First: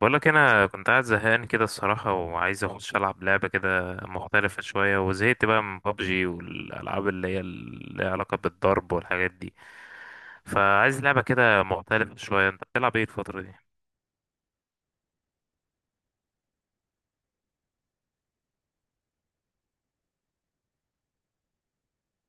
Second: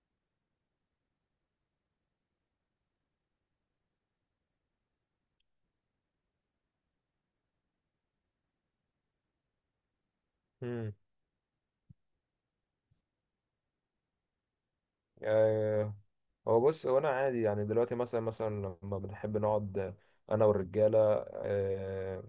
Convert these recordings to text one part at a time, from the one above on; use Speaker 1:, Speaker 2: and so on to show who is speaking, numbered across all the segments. Speaker 1: بقولك انا كنت قاعد زهقان كده الصراحه، وعايز اخش العب لعبه كده مختلفه شويه، وزهقت بقى من بابجي والالعاب اللي ليها علاقه بالضرب والحاجات دي.
Speaker 2: امم
Speaker 1: فعايز لعبه كده مختلفه شويه، انت بتلعب ايه الفتره دي؟
Speaker 2: آه هو بص، انا عادي يعني دلوقتي مثلا لما بنحب نقعد انا والرجاله. آه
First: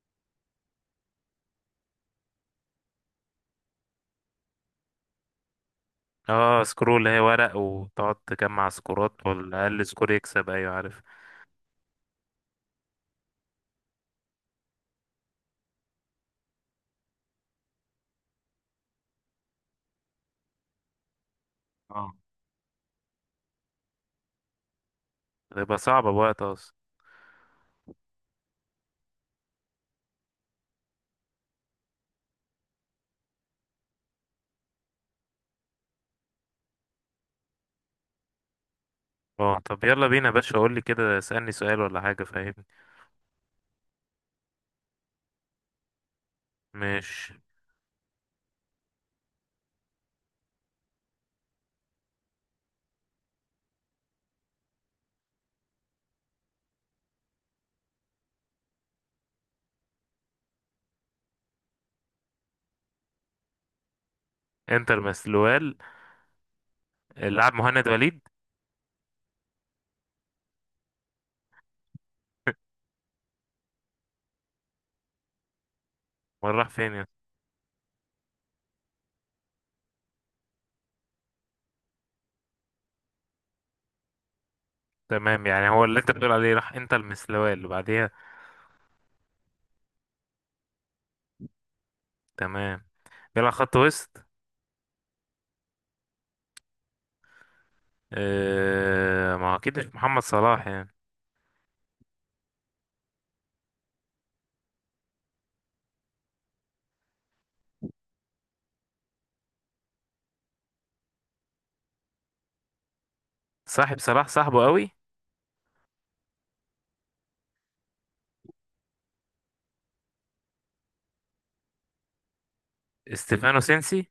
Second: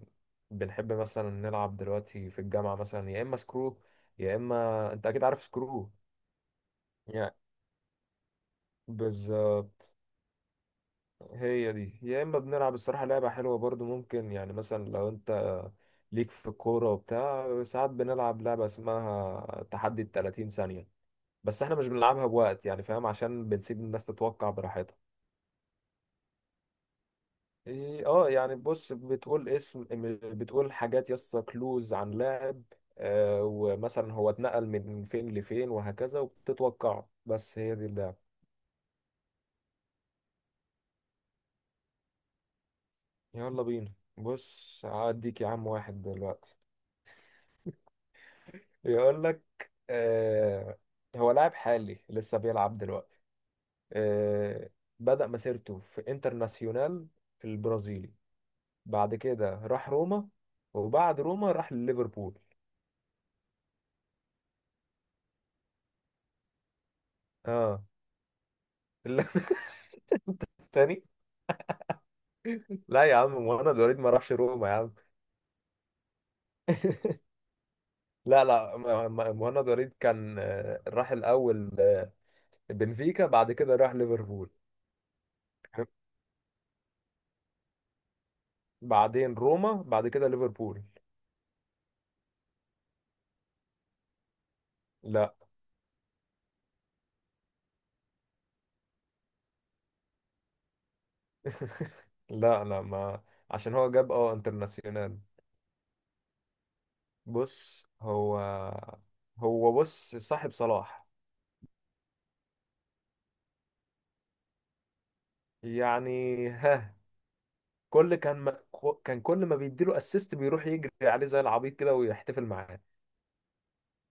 Speaker 2: بنحب مثلا نلعب دلوقتي في الجامعه، مثلا يا اما سكرو، يا اما انت اكيد عارف سكرو.
Speaker 1: اه، سكرول اللي هي
Speaker 2: يعني
Speaker 1: ورق، وتقعد تجمع سكورات، والاقل
Speaker 2: بالظبط،
Speaker 1: سكور يكسب. ايوه عارف.
Speaker 2: هي دي. يا اما بنلعب الصراحه لعبه حلوه برضو، ممكن يعني مثلا لو انت ليك في الكوره وبتاع. ساعات بنلعب لعبه اسمها تحدي 30 ثانيه، بس احنا مش
Speaker 1: اه،
Speaker 2: بنلعبها بوقت، يعني فاهم؟ عشان بنسيب الناس تتوقع براحتها.
Speaker 1: تبقى صعبه بوقت اصلا.
Speaker 2: إيه، اه يعني بص، بتقول اسم، بتقول حاجات يسطا كلوز عن لاعب ومثلا هو اتنقل من فين لفين وهكذا، وبتتوقعه. بس هي دي اللعبة.
Speaker 1: اه طب يلا بينا يا باشا، قول لي كده، اسالني سؤال ولا حاجه، فاهمني.
Speaker 2: يلا بينا، بص هديك يا عم واحد دلوقتي
Speaker 1: مش.
Speaker 2: يقول لك، آه هو لاعب حالي لسه بيلعب دلوقتي، آه بدأ مسيرته في انترناسيونال البرازيلي، بعد كده راح روما، وبعد روما راح ليفربول.
Speaker 1: انتر مسلوال، اللاعب
Speaker 2: اه.
Speaker 1: مهند وليد.
Speaker 2: تاني. لا يا عم، مهند وليد ما راحش روما يا عم.
Speaker 1: ولا راح فين؟
Speaker 2: لا، مهند وليد كان، راح الأول، بنفيكا، بعد كده راح ليفربول.
Speaker 1: تمام، يعني هو اللي انت بتقول عليه راح، انت المسلوال اللي بعديها.
Speaker 2: بعدين روما، بعد كده ليفربول.
Speaker 1: تمام. بيلعب خط وسط؟
Speaker 2: لا،
Speaker 1: اه، ما هو اكيد مش محمد صلاح يعني.
Speaker 2: لا ما، عشان هو جاب اه انترناسيونال. بص هو، هو بص صاحب صلاح.
Speaker 1: صاحب صلاح، صاحبه قوي.
Speaker 2: يعني ها، كل كان ما كان كل ما بيديله اسيست بيروح يجري عليه زي العبيط كده ويحتفل معاه.
Speaker 1: استيفانو سينسي.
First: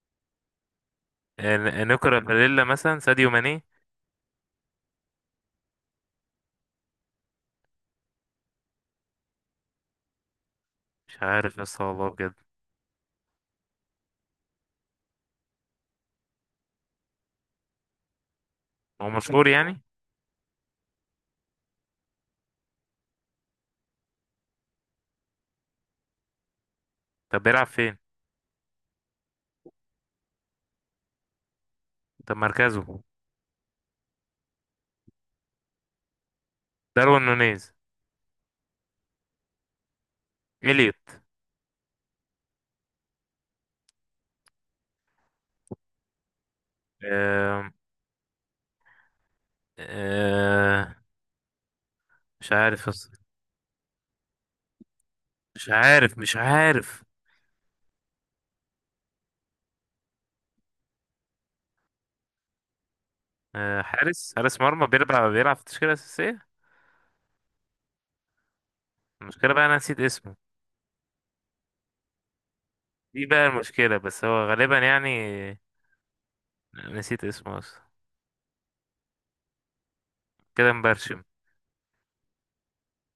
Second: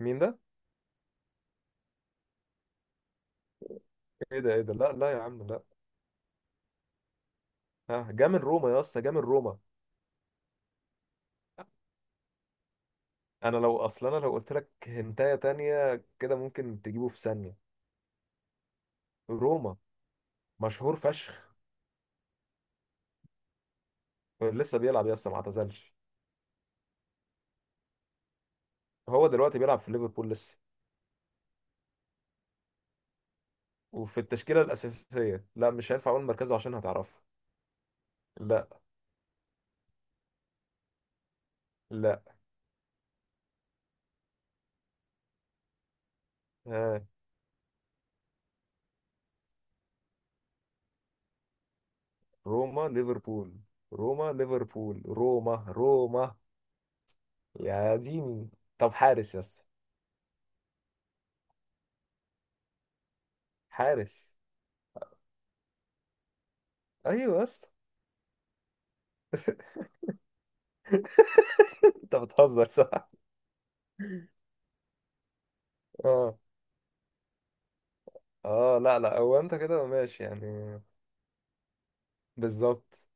Speaker 2: مين ده؟
Speaker 1: نيكولا باريلا، مثلا ساديو ماني.
Speaker 2: ايه ده؟ لا لا يا عم، لا. ها جه من روما يا اسطى، جه من روما.
Speaker 1: مش عارف يا اسطى والله بجد.
Speaker 2: انا لو اصلا، انا لو قلت لك هنتايه تانية كده ممكن تجيبه في ثانيه.
Speaker 1: هو مشهور
Speaker 2: روما.
Speaker 1: يعني؟
Speaker 2: مشهور فشخ. لسه بيلعب يا اسطى، ما اعتزلش.
Speaker 1: طب بيلعب فين؟
Speaker 2: هو دلوقتي بيلعب في ليفربول لسه،
Speaker 1: طب مركزه؟
Speaker 2: وفي التشكيله الاساسيه. لا مش هينفع اقول مركزه عشان هتعرفه.
Speaker 1: داروين نونيز.
Speaker 2: لا.
Speaker 1: إليوت.
Speaker 2: لا. ها.
Speaker 1: آه. آه. مش عارف
Speaker 2: روما
Speaker 1: يا اسطى.
Speaker 2: ليفربول، روما ليفربول، روما
Speaker 1: مش عارف،
Speaker 2: روما
Speaker 1: مش عارف.
Speaker 2: يا ديني. طب حارس يا اسطى.
Speaker 1: آه، حارس.
Speaker 2: حارس.
Speaker 1: حارس مرمى، بيلعب في التشكيلة الأساسية.
Speaker 2: ايوه يا اسطى.
Speaker 1: المشكلة بقى أنا نسيت اسمه.
Speaker 2: انت بتهزر صح.
Speaker 1: دي بقى المشكلة، بس هو غالبا يعني.
Speaker 2: اه
Speaker 1: نسيت اسمه اصلا.
Speaker 2: اه، لا لا، هو انت كده ماشي يعني.
Speaker 1: كده مبرشم.
Speaker 2: بالظبط.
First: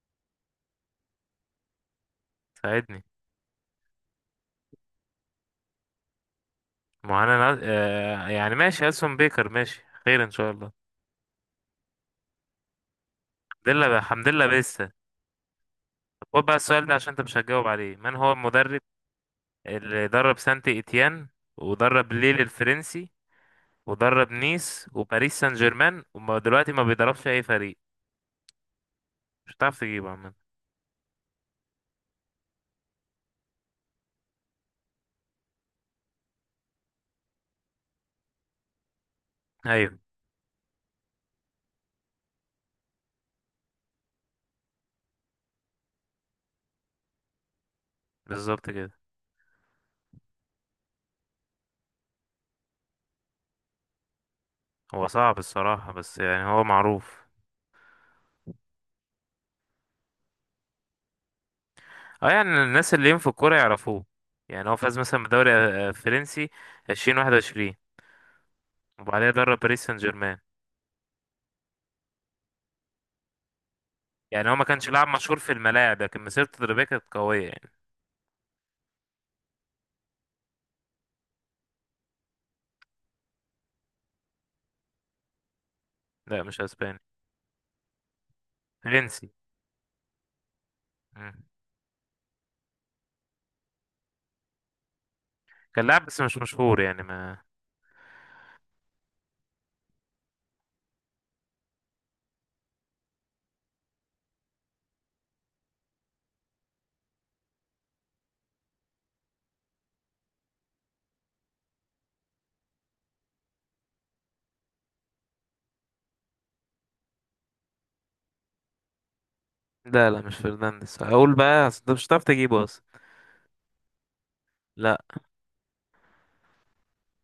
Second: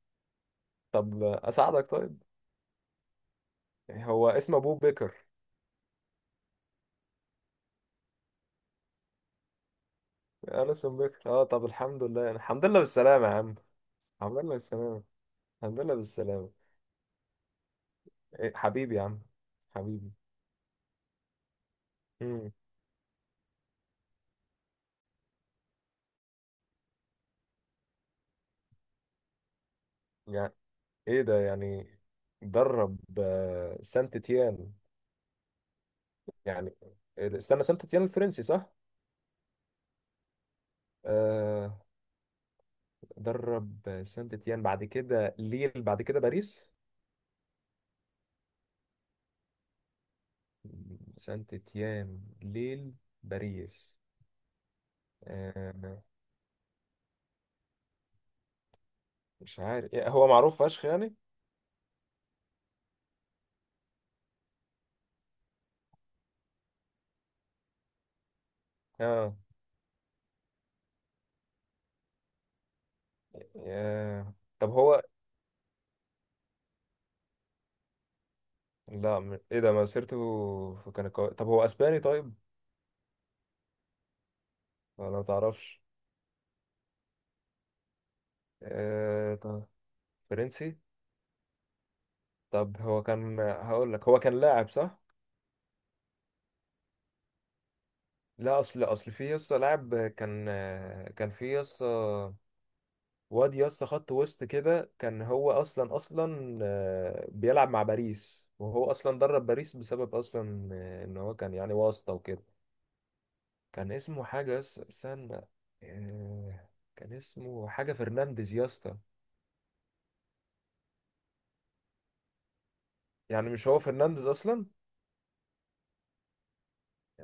Speaker 2: طب اساعدك، طيب.
Speaker 1: ساعدني.
Speaker 2: يعني هو اسمه ابو بكر.
Speaker 1: معانا يعني ماشي، ألسون بيكر، ماشي خير ان شاء الله.
Speaker 2: اليسون بكر، اه. طب الحمد لله، يعني الحمد لله بالسلامه يا عم.
Speaker 1: الحمد لله. الحمد
Speaker 2: الحمد
Speaker 1: لله
Speaker 2: لله
Speaker 1: لسه.
Speaker 2: بالسلامه. الحمد لله
Speaker 1: طب خد
Speaker 2: بالسلامه.
Speaker 1: بقى السؤال ده، عشان انت مش هتجاوب عليه. من هو
Speaker 2: إيه
Speaker 1: المدرب
Speaker 2: حبيبي يا عم.
Speaker 1: اللي
Speaker 2: حبيبي.
Speaker 1: درب سانت ايتيان، ودرب ليل
Speaker 2: امم
Speaker 1: الفرنسي، ودرب نيس وباريس سان جيرمان، ودلوقتي ما بيدربش اي فريق؟ مش هتعرف تجيبه عامة.
Speaker 2: يعني، ايه ده يعني؟ درب سانت تيان، يعني، استنى، سانت تيان الفرنسي صح؟
Speaker 1: ايوه،
Speaker 2: آه، درب سانت تيان بعد كده ليل بعد كده باريس.
Speaker 1: بالظبط كده.
Speaker 2: سانت تيان، ليل، باريس.
Speaker 1: هو صعب
Speaker 2: آه،
Speaker 1: الصراحة، بس يعني هو معروف.
Speaker 2: مش عارف هو معروف فشخ يعني.
Speaker 1: اه، يعني الناس اللي ليهم في الكورة يعرفوه. يعني هو فاز مثلا بدوري فرنسي 2021، وبعدها
Speaker 2: اه.
Speaker 1: درب باريس سان جيرمان. يعني هو ما
Speaker 2: طب
Speaker 1: كانش
Speaker 2: هو،
Speaker 1: لاعب مشهور في الملاعب، لكن مسيرته التدريبية كانت قوية يعني.
Speaker 2: لا، ايه ده، مسيرته كان قوي. طب هو اسباني، طيب؟ ولا ما تعرفش؟
Speaker 1: لا، مش اسباني. فرنسي.
Speaker 2: طب، فرنسي.
Speaker 1: مم.
Speaker 2: طب هو كان، هقول لك، هو كان لاعب صح؟
Speaker 1: كان لاعب، بس مش مشهور يعني ما.
Speaker 2: لا اصل، اصل في يسطا لاعب، كان كان في يسطا واد يسطا خط وسط كده، كان هو اصلا بيلعب مع باريس، وهو اصلا درب باريس بسبب اصلا ان هو كان يعني واسطة وكده. كان اسمه حاجة استنى، آه، كان اسمه حاجة فرنانديز يا اسطى.
Speaker 1: لا لا، مش فرنانديز. هقول بقى، اصل انت مش هتعرف تجيبه اصلا.
Speaker 2: يعني مش هو فرنانديز أصلا؟
Speaker 1: لا.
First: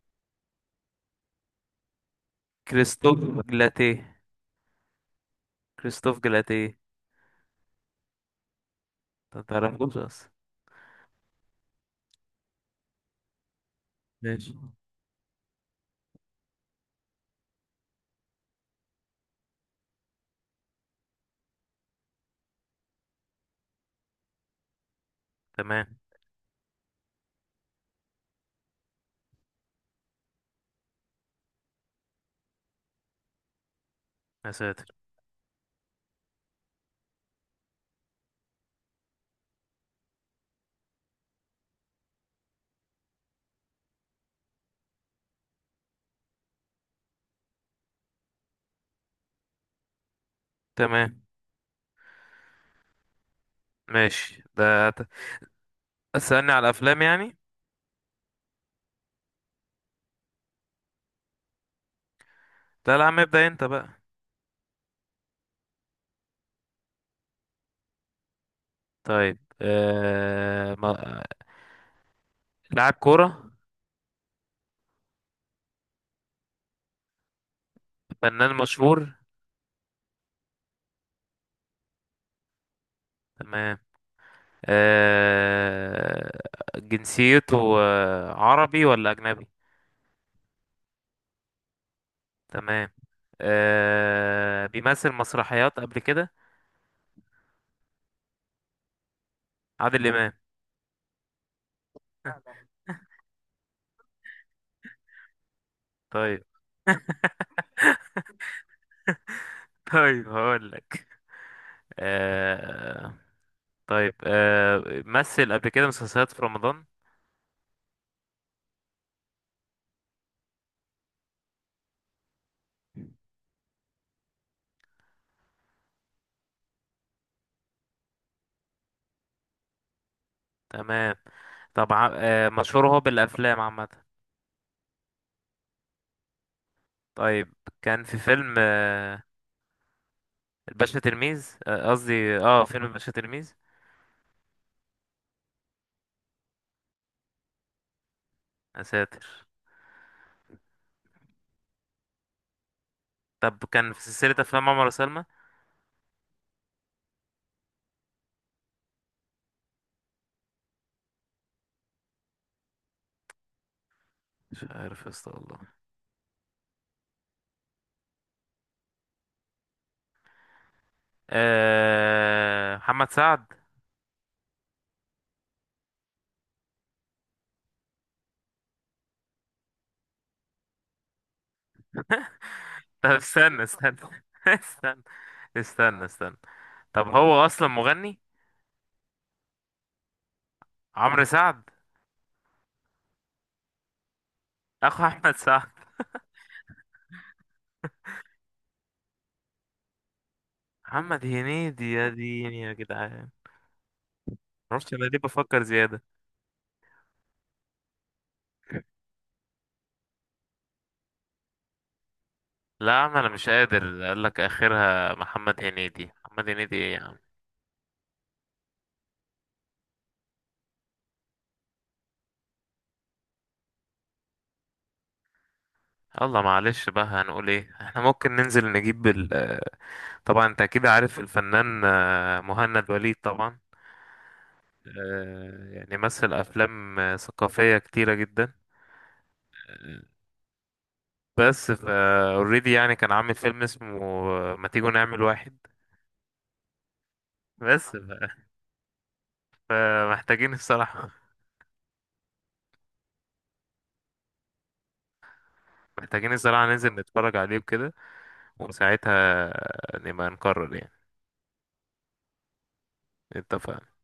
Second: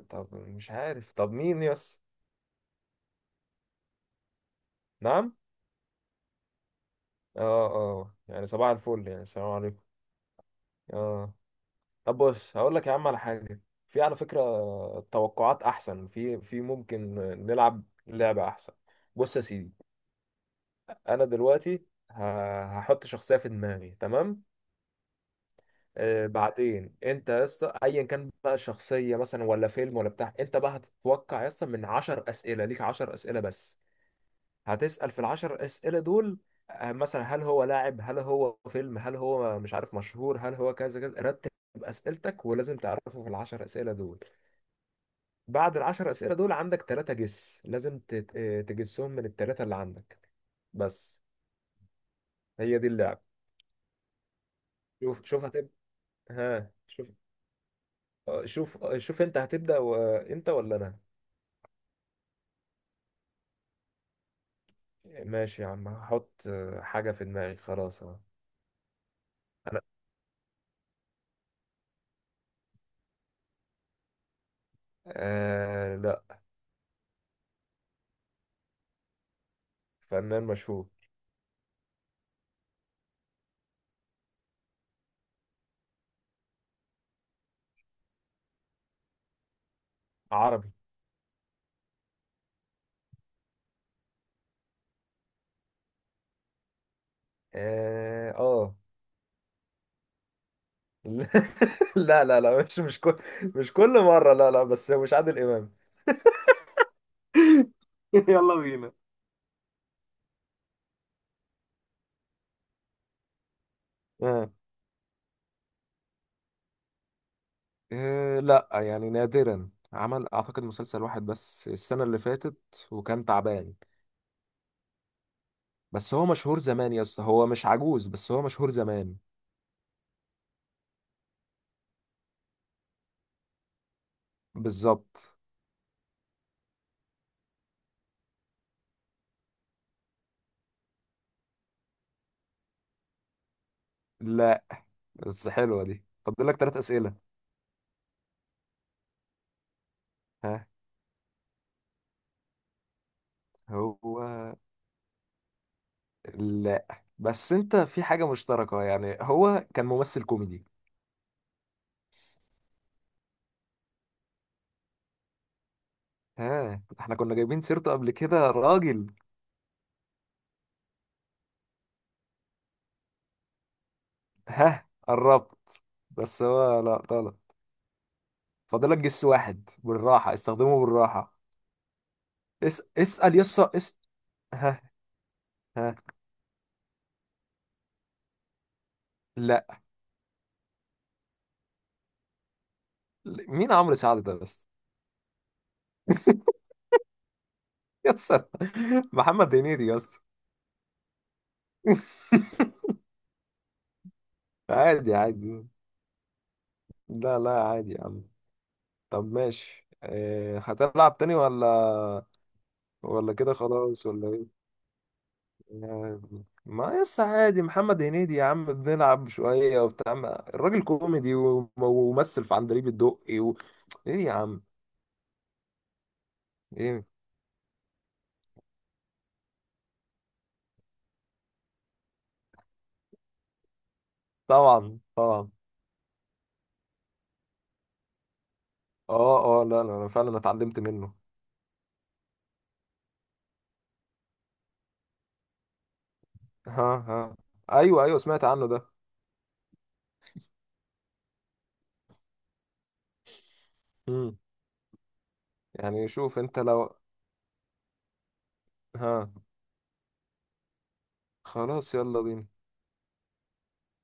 Speaker 2: طب مش عارف، طب مين يس.
Speaker 1: كريستوف جلاتيه.
Speaker 2: نعم.
Speaker 1: كريستوف جلاتيه.
Speaker 2: اه اه، يعني صباح الفل، يعني
Speaker 1: ما
Speaker 2: السلام عليكم.
Speaker 1: تعرفوش اصلا.
Speaker 2: اه. طب بص هقول لك يا عم على حاجة، في على فكرة
Speaker 1: ماشي.
Speaker 2: توقعات أحسن، في ممكن نلعب لعبة أحسن. بص يا سيدي، أنا دلوقتي هحط شخصية في دماغي، تمام؟
Speaker 1: تمام.
Speaker 2: بعدين انت يا اسطى ايا كان بقى شخصيه، مثلا ولا فيلم ولا بتاع، انت بقى هتتوقع يا اسطى من 10 اسئله، ليك 10 اسئله بس،
Speaker 1: يا ساتر.
Speaker 2: هتسال في ال 10 اسئله دول مثلا هل هو لاعب، هل هو فيلم، هل هو مش عارف مشهور، هل هو كذا كذا. رتب اسئلتك، ولازم تعرفه في ال 10 اسئله دول. بعد ال 10 اسئله دول عندك ثلاثه جس، لازم تجسهم من الثلاثه اللي عندك،
Speaker 1: تمام.
Speaker 2: بس. هي دي اللعبه.
Speaker 1: ماشي، ده
Speaker 2: شوف، هتبدا.
Speaker 1: اسألني على
Speaker 2: ها
Speaker 1: الافلام
Speaker 2: شوف،
Speaker 1: يعني.
Speaker 2: شوف انت هتبدا انت ولا انا؟
Speaker 1: لا لا يا عم، ابدأ انت بقى.
Speaker 2: ماشي يا عم، هحط حاجة في دماغي خلاص، اه.
Speaker 1: طيب.
Speaker 2: انا.
Speaker 1: ما... لاعب كورة؟
Speaker 2: آه لا.
Speaker 1: فنان مشهور؟
Speaker 2: فنان مشهور.
Speaker 1: تمام. آه... جنسيته عربي ولا أجنبي؟
Speaker 2: عربي.
Speaker 1: تمام. بيمثل مسرحيات قبل كده؟
Speaker 2: اه آه.
Speaker 1: عادل إمام؟
Speaker 2: لا لا لا، مش كل مرة، لا لا، بس مش عادل إمام.
Speaker 1: طيب.
Speaker 2: يلا بينا.
Speaker 1: طيب هقول لك. آه... طيب
Speaker 2: آه.
Speaker 1: مثل قبل كده مسلسلات في رمضان؟
Speaker 2: آه لا، يعني نادرا، عمل اعتقد مسلسل واحد بس السنة اللي فاتت، وكان تعبان. بس هو مشهور زمان يا اسطى، هو مش عجوز، بس هو مشهور زمان.
Speaker 1: تمام. طب مشهور هو بالأفلام عامة؟
Speaker 2: بالظبط.
Speaker 1: طيب. كان في فيلم الباشا تلميذ. قصدي فيلم الباشا تلميذ.
Speaker 2: لا. بس حلوة دي، فاضل لك ثلاث أسئلة.
Speaker 1: يا ساتر.
Speaker 2: ها.
Speaker 1: طب كان
Speaker 2: هو
Speaker 1: في سلسلة أفلام عمر وسلمى؟
Speaker 2: لا، بس انت في حاجة مشتركة يعني، هو كان ممثل كوميدي.
Speaker 1: مش عارف يا اسطى والله.
Speaker 2: ها احنا كنا جايبين سيرته قبل كده، راجل.
Speaker 1: محمد سعد؟
Speaker 2: ها قربت، بس هو لا غلط. فاضلك جس واحد، بالراحة، استخدمه بالراحة.
Speaker 1: طب
Speaker 2: اسأل
Speaker 1: استنى،
Speaker 2: يسا،
Speaker 1: استنى.
Speaker 2: اس. ها.
Speaker 1: استنى،
Speaker 2: ها.
Speaker 1: استنى، استنى. طب هو أصلا مغني؟
Speaker 2: لا.
Speaker 1: عمرو سعد؟
Speaker 2: لا. مين عمرو سعد ده بس؟
Speaker 1: أخو أحمد سعد؟
Speaker 2: يسا، محمد هنيدي يسا.
Speaker 1: محمد هنيدي، يا ديني يا جدعان. معرفش أنا
Speaker 2: عادي
Speaker 1: ليه بفكر
Speaker 2: عادي.
Speaker 1: زيادة.
Speaker 2: لا لا، عادي يا عم. طب ماشي، اه هتلعب تاني ولا
Speaker 1: لا، ما أنا
Speaker 2: ولا
Speaker 1: مش
Speaker 2: كده
Speaker 1: قادر.
Speaker 2: خلاص،
Speaker 1: قال
Speaker 2: ولا
Speaker 1: لك
Speaker 2: ايه؟
Speaker 1: آخرها محمد هنيدي. محمد هنيدي إيه
Speaker 2: ما
Speaker 1: يا عم.
Speaker 2: يس عادي محمد هنيدي يا عم، بنلعب شوية وبتاع. الراجل كوميدي وممثل في عندليب الدقي ايه يا عم.
Speaker 1: يلا معلش بقى،
Speaker 2: ايه.
Speaker 1: هنقول ايه، احنا ممكن ننزل نجيب ال. طبعا انت اكيد عارف الفنان مهند وليد طبعا.
Speaker 2: طبعا، طبعا.
Speaker 1: يعني مثل افلام ثقافيه كتيره جدا.
Speaker 2: اه اه، لا لا،
Speaker 1: آه،
Speaker 2: انا فعلا اتعلمت منه.
Speaker 1: بس ف اوريدي يعني كان عامل فيلم اسمه ما تيجوا نعمل واحد.
Speaker 2: ها. ها.
Speaker 1: بس
Speaker 2: ايوه ايوه سمعت عنه ده.
Speaker 1: فمحتاجين الصراحه.
Speaker 2: امم يعني
Speaker 1: محتاجين
Speaker 2: شوف، انت
Speaker 1: الصراحه، ننزل
Speaker 2: لو.
Speaker 1: نتفرج عليه وكده.
Speaker 2: ها.
Speaker 1: وساعتها نبقى نقرر يعني.
Speaker 2: خلاص، يلا بينا.
Speaker 1: اتفقنا.